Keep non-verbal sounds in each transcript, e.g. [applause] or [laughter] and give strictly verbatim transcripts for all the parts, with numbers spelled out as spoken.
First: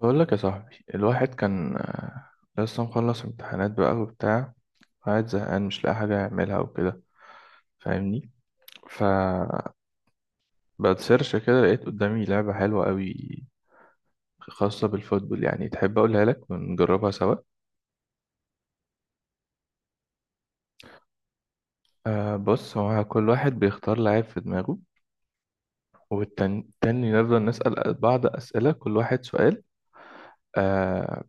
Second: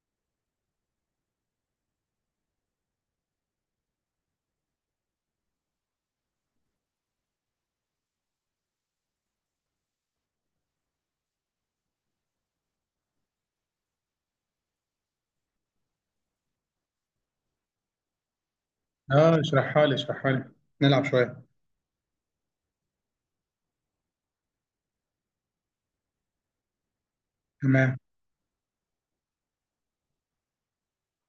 بقول لك يا صاحبي الواحد كان آه، لسه مخلص امتحانات بقى وبتاع، قاعد زهقان مش لاقي حاجة يعملها وكده. فاهمني؟ فبتسيرش كده لقيت قدامي لعبة حلوة قوي خاصة بالفوتبول، يعني تحب أقولها لك ونجربها سوا. اه، اشرحها لي، اشرحها لي. نلعب شوية. آه بص، هو كل واحد بيختار لاعب في دماغه، والتاني التاني نفضل نسأل تمام. بعض أسئلة، كل واحد سؤال. آه،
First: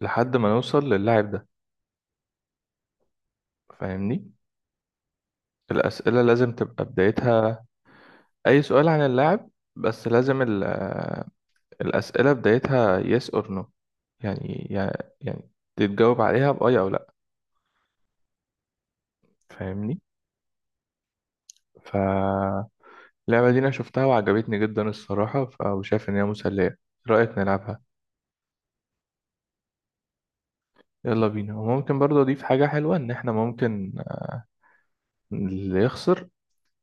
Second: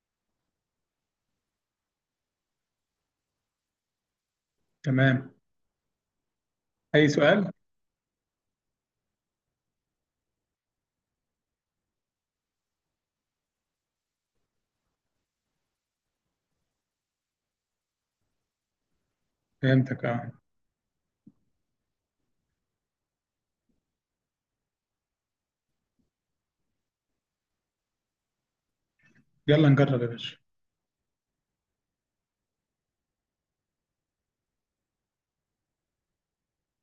لحد ما نوصل للاعب ده. فاهمني؟ تمام. الأسئلة لازم تبقى أي سؤال؟ بدايتها، أي سؤال عن اللاعب، بس لازم ال الأسئلة بدايتها yes or no، يعني يع- يعني تتجاوب عليها بأي أو لأ. فاهمني؟ فهمتك اه. فاللعبة دي أنا شفتها وعجبتني جدا الصراحة، ف- وشايف إن هي مسلية. إيه رأيك نلعبها؟ يلا نجرب يا باشا. يلا بينا. وممكن برضه أضيف حاجة حلوة، إن إحنا ممكن اللي يخسر،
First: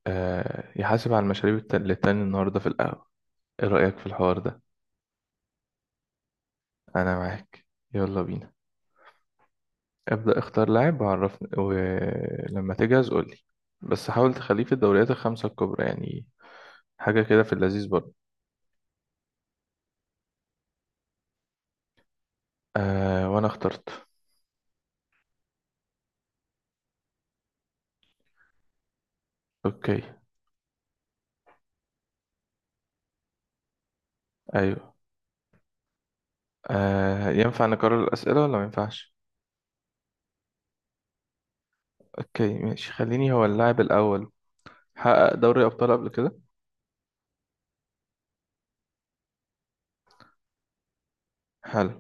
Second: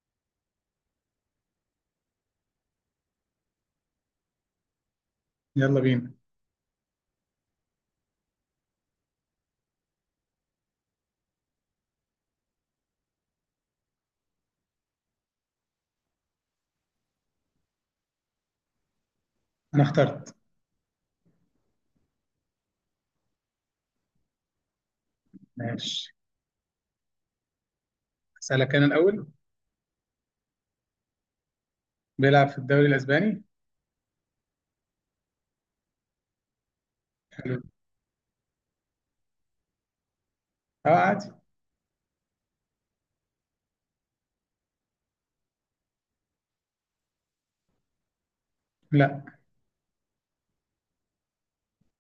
آه، يحاسب على المشاريب الت- للتاني النهاردة في القهوة. إيه رأيك في الحوار ده؟ يلا بينا. أنا معاك، يلا بينا. ابدأ اختار لاعب وعرفني، ولما تجهز قولي. بس حاول تخليه في الدوريات الخمسة الكبرى، يعني حاجة كده في اللذيذ برضه. أنا اخترت. آه وأنا اخترت. ماشي. أسألك أنا الأول. أوكي. بيلعب في الدوري الأسباني؟ أيوه. آه حلو. ينفع نكرر الأسئلة ولا ما ينفعش؟ اه عادي. أوكي ماشي، خليني هو اللاعب الأول. حقق دوري أبطال قبل كده؟ لا. حلو.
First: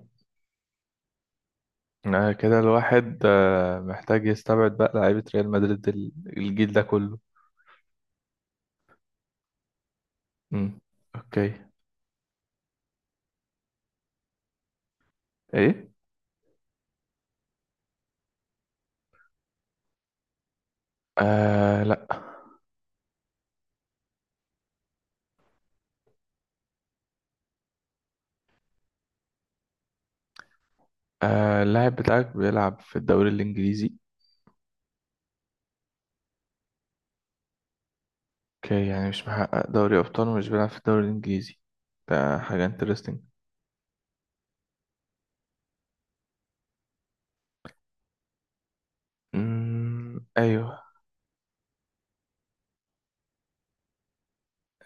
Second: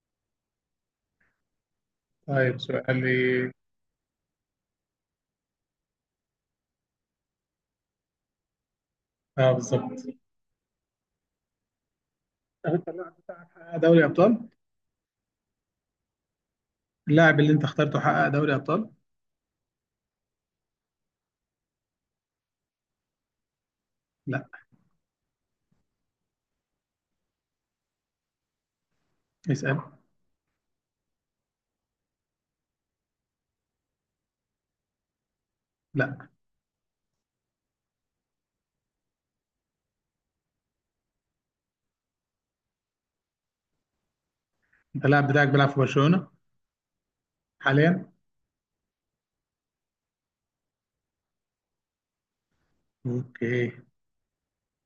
آه كده طيب الواحد سؤالي. آه محتاج يستبعد بقى لعيبة ريال مدريد ال- الجيل ده كله. اه بالظبط. مم. أوكي. أنت حقق دوري أبطال؟ إيه؟ اللاعب اللي أنت اخترته حقق دوري أبطال؟ آه لأ. لا. اسأل. آه اللاعب بتاعك بيلعب في الدوري الإنجليزي؟ لا. أوكي، يعني مش محقق دوري أبطال ومش بيلعب في الدوري الإنجليزي. ده حاجة انترستنج. أنت اللاعب بتاعك بيلعب في برشلونة حاليا؟ أمم، ايوه. اوكي.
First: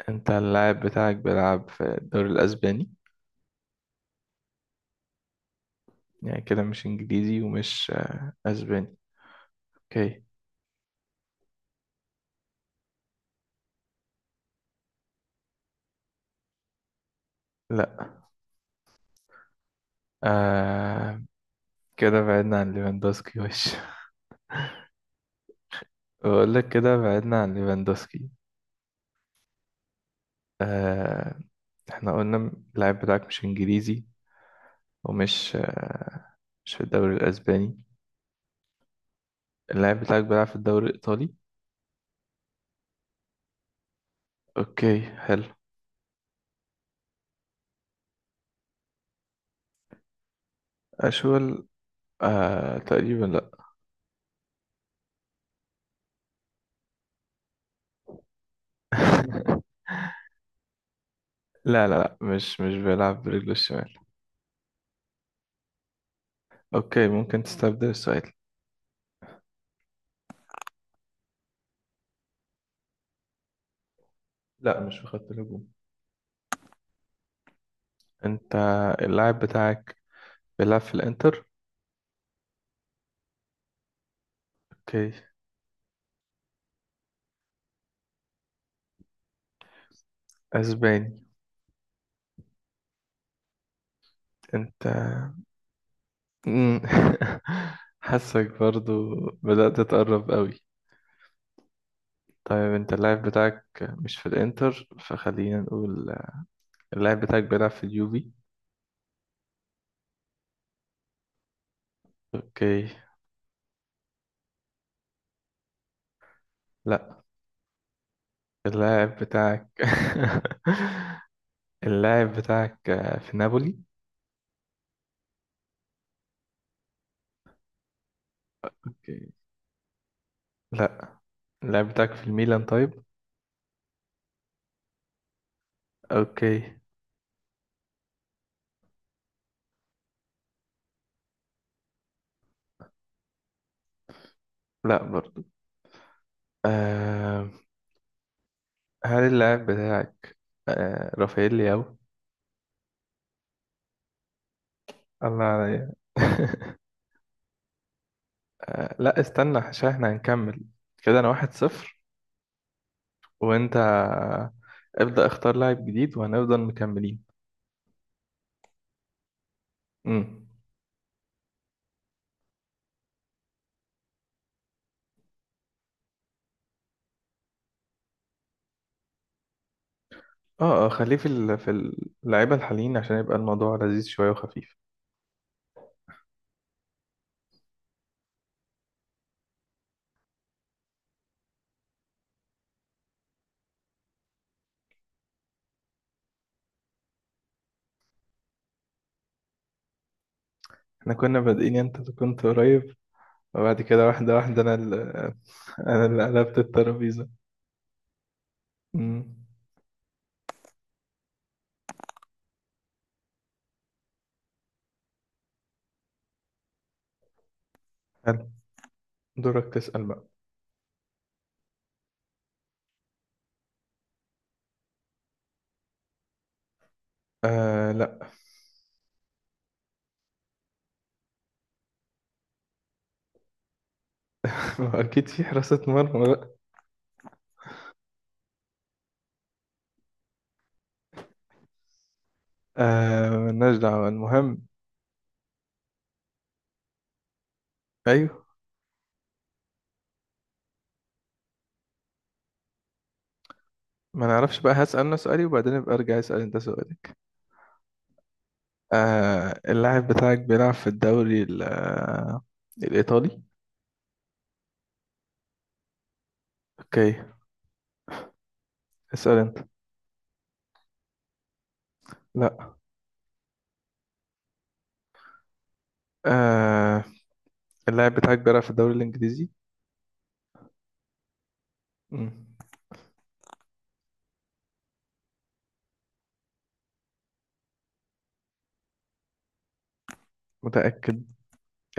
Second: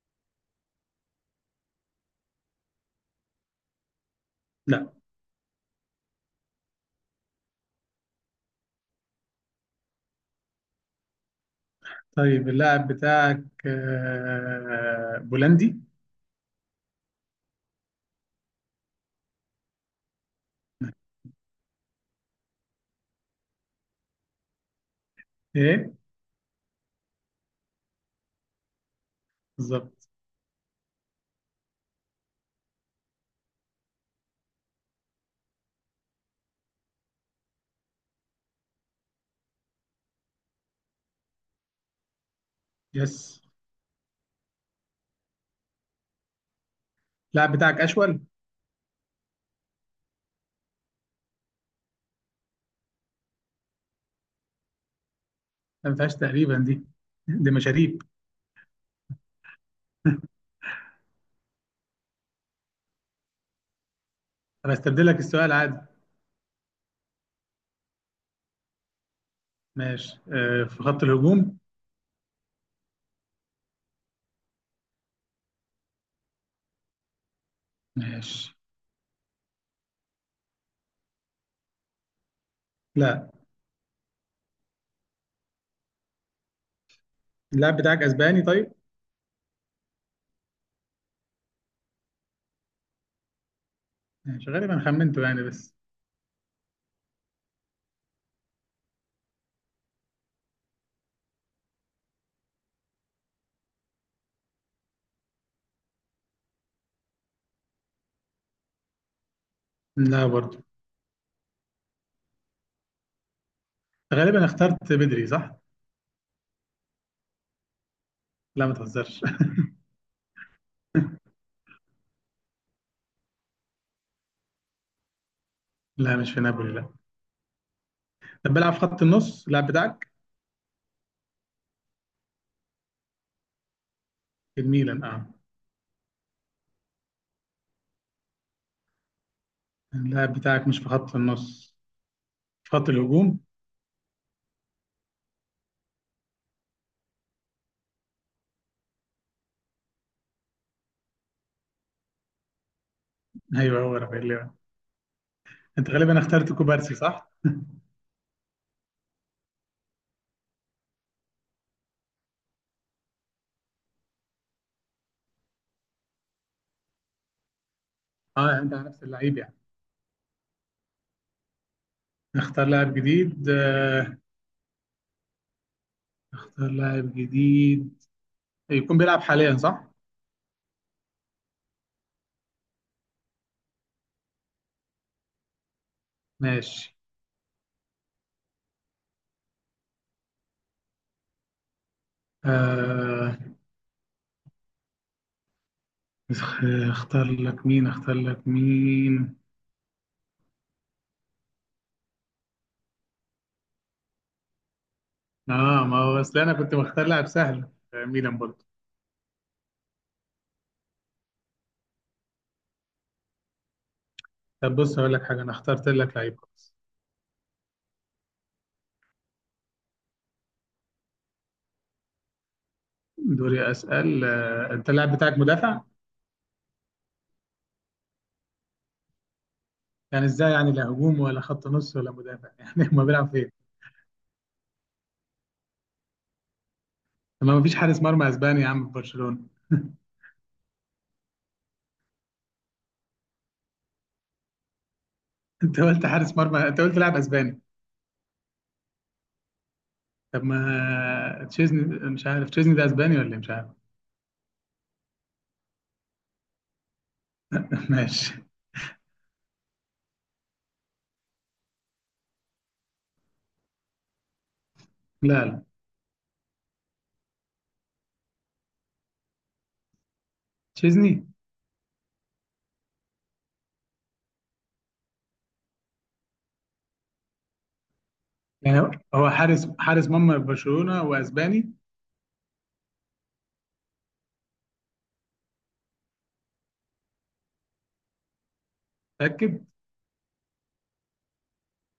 انت اللاعب بتاعك بيلعب في الدوري الاسباني؟ لا. يعني كده مش انجليزي ومش آه، اسباني. اوكي. طيب اللاعب بتاعك آه، بولندي؟ لا. آه كده بعدنا عن ليفاندوسكي. [laughs] وش؟ ايه بقول لك كده بعدنا عن ليفاندوسكي. بالظبط. آه، احنا قلنا اللاعب بتاعك مش انجليزي ومش آه مش في الدوري الاسباني. اللاعب بتاعك بيلعب في الدوري الايطالي؟ يس. اوكي حلو. اللاعب بتاعك اشول. اشول؟ آه تقريبا لا. ما فيهاش تقريبا دي، دي مشاريب. [laughs] لا لا لا، مش مش بيلعب برجله الشمال. طب هستبدل لك السؤال عادي. اوكي ممكن تستبدل السؤال. ماشي، آه في خط الهجوم. لا مش في خط الهجوم. انت ماشي. اللاعب بتاعك بيلعب في الانتر؟ لا. اوكي. اللاعب بتاعك اسباني طيب. اسباني؟ ماشي، غالبا انت، خمنته يعني بس. مم. [laughs] حاسك برضو بدأت تقرب قوي. طيب انت اللاعب بتاعك مش في الانتر، فخلينا نقول اللاعب بتاعك بيلعب في اليوفي؟ لا برضه. اوكي. غالبا اخترت بدري صح. لا. لا ما اللاعب تهزرش. بتاعك، [laughs] اللاعب بتاعك في نابولي؟ [laughs] لا مش في نابولي، لا. طب بلعب في خط اوكي. النص اللاعب بتاعك؟ لا. اللاعب بتاعك في الميلان طيب؟ في الميلان اه. اوكي. اللاعب بتاعك مش في خط النص، في خط الهجوم. لا برضو. آم، هل اللاعب بتاعك آه رافائيل لياو؟ ايوه هو رافائيل ليفا. الله انت عليا! غالبا اخترت [laughs] كوبارسي صح. آه لا استنى، عشان احنا هنكمل. كده انا واحد صفر، وانت ابدأ اختار لاعب جديد وهنفضل مكملين. اه انت على نفس اللعيب يعني. امم. نختار لاعب جديد. آه، اختار لاعب جديد. يكون بيلعب حاليا صح؟ اه اه، خليه في ال- في اللعيبة الحاليين عشان يبقى الموضوع لذيذ شوية وخفيف. ماشي. آه... اخ- اختار لك مين، اختار لك مين. احنا كنا بادئين، انت كنت قريب، وبعد كده واحدة واحدة انا اللي، اه [laughs] ما انا هو اللي اصل انا قلبت كنت مختار لاعب الترابيزة. سهل، آه، ميلان برضه. امم. طب بص اقول لك حاجه، انا اخترت لك لعيب خلاص. حلو. دورك تسأل بقى. دوري اسال. آه... انت اللاعب بتاعك مدافع؟ آه لا. يعني ازاي يعني لا هجوم ولا خط نص ولا مدافع [laughs] يعني ما بيلعب فين؟ [laughs] ما هو اكيد في حراسة مرمى. طب ما فيش حارس مرمى اسباني يا عم في برشلونه. آه مالناش دعوة، المهم. [laughs] انت قلت حارس مرمى، انت قلت لاعب اسباني. أيوه. طب ما تشيزني. مش عارف تشيزني ده اسباني ولا إيه؟ مش عارف. ما نعرفش بقى، هسأل أنا سؤالي وبعدين أبقى أرجع أسأل أنت سؤالك. [laughs] ماشي. آه اللاعب بتاعك بيلعب في الدوري ال- آه، الإيطالي؟ لا لا أوكي. اسأل أنت. تشيزني. لا. آه اللاعب بتاعك بيلعب في يعني الدوري هو الإنجليزي؟ حارس حارس مرمى برشلونة واسباني. مم. متأكد. متأكد.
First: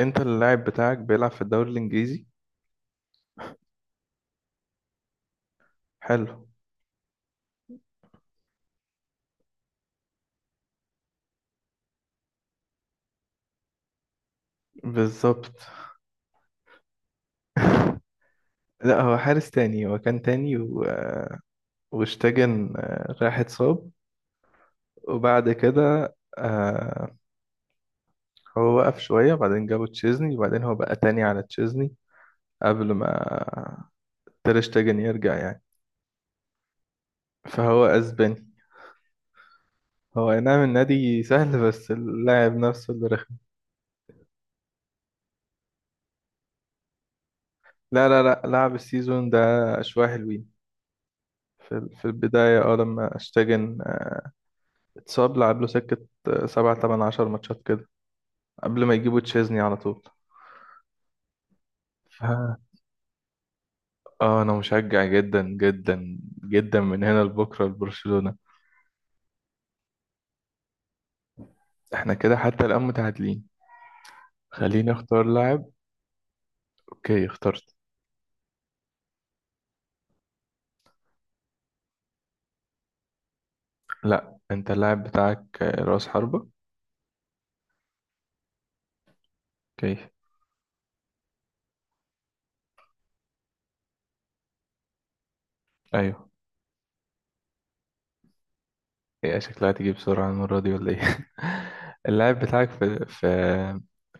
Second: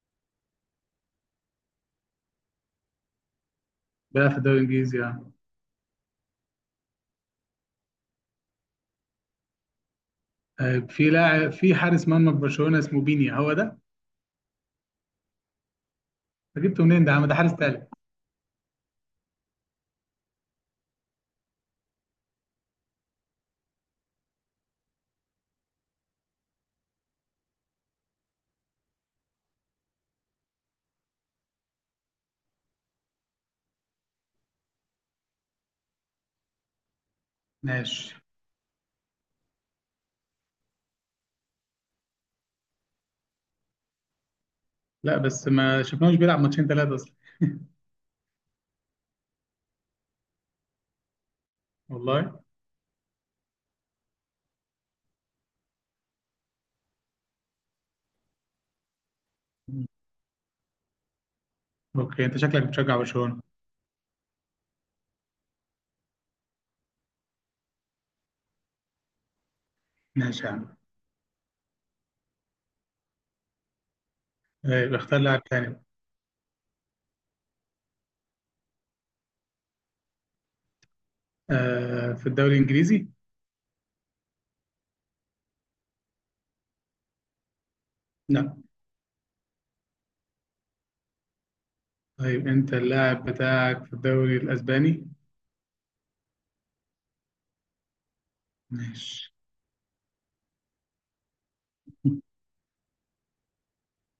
أنت اللاعب بتاعك بيلعب في الدوري الإنجليزي. بيلعب في الدوري الانجليزي يعني. حلو. آه، في لاعب، في حارس مرمى في برشلونة اسمه بينيا، هو ده. بالظبط. أنت جبته منين ده؟ عم ده حارس تالت. [laughs] لا هو حارس تاني، هو كان تاني و... واشتجن آه، راح اتصاب، وبعد كده، آه، هو وقف شوية، بعدين جابوا تشيزني، وبعدين هو بقى تاني على تشيزني قبل ما تير شتيجن يرجع يعني. فهو ماشي. أسباني. هو أي نعم النادي سهل، بس اللاعب نفسه اللي رخم. لا بس ما شفناهوش بيلعب ماتشين ثلاثة اصلا. لا لا لا، لعب السيزون ده شوية حلوين في في والله. البداية اه لما اشتاجن اتصاب، لعب له سكة سبعة تمن عشر ماتشات كده قبل ما يجيبوا تشيزني على طول. ف اوكي انت شكلك بتشجع برشلونة. اه، أنا مشجع جدا جدا جدا من هنا لبكرة لبرشلونة. ماشي يا عم. احنا كده حتى الآن متعادلين. خليني طيب اختار اختار لاعب لاعب. تاني. اوكي اخترت. آه في الدوري الانجليزي. لا. انت اللاعب بتاعك آه، رأس حربة؟ لا. اوكي. طيب انت اللاعب بتاعك في الدوري الاسباني. ايوه. ماشي. ايه شكلها تيجي بسرعة المرة دي ولا ايه؟ [laughs] اللاعب بتاعك في في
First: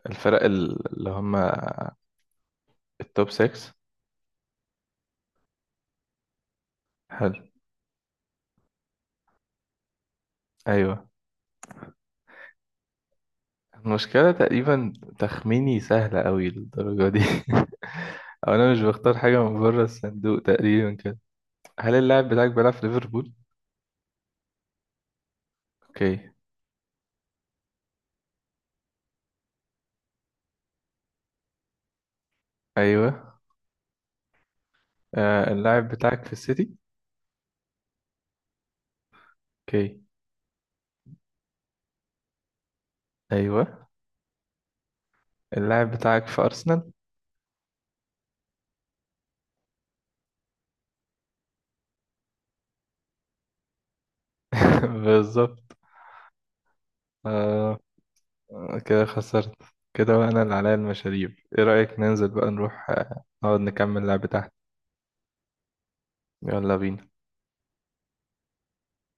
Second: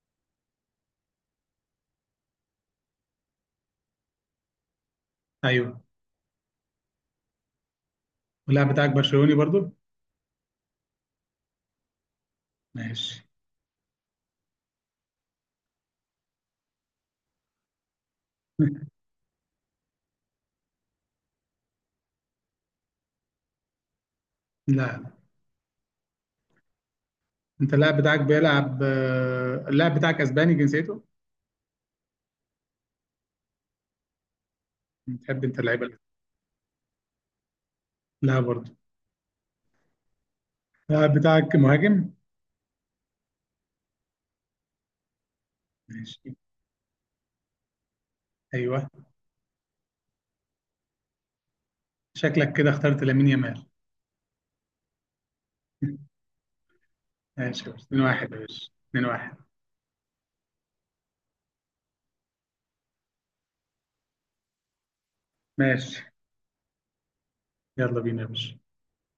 الفرق ال- اللي هم التوب ستة؟ [laughs] ايوه. حلو. واللاعب بتاعك برشلوني برضو. ايوه. ماشي. المشكلة تقريبا تخميني سهلة قوي للدرجة دي، [laughs] او انا مش بختار حاجة من بره الصندوق تقريبا كده. هل اللاعب بتاعك بيلعب في ليفربول؟ لا. اوكي. انت اللاعب بتاعك بيلعب، آه، اللاعب بتاعك اسباني جنسيته. ايوه. بتحب آه انت اللاعب اللعيبه. بتاعك في السيتي؟ لا برضه. اوكي. اللاعب بتاعك مهاجم. ايوه. اللاعب بتاعك ماشي. في ارسنال؟ ايوه. شكلك كده اخترت لامين يامال. [laughs] بالظبط. [laughs] ماشي يا آه، باشا، اتنين واحد يا باشا، كده اتنين واحد. خسرت. كده بقى انا اللي عليا المشاريب. ايه رأيك ننزل بقى نروح، آه، نقعد نكمل لعب تحت؟ ماشي. يلا بينا. يلا بينا يا باشا.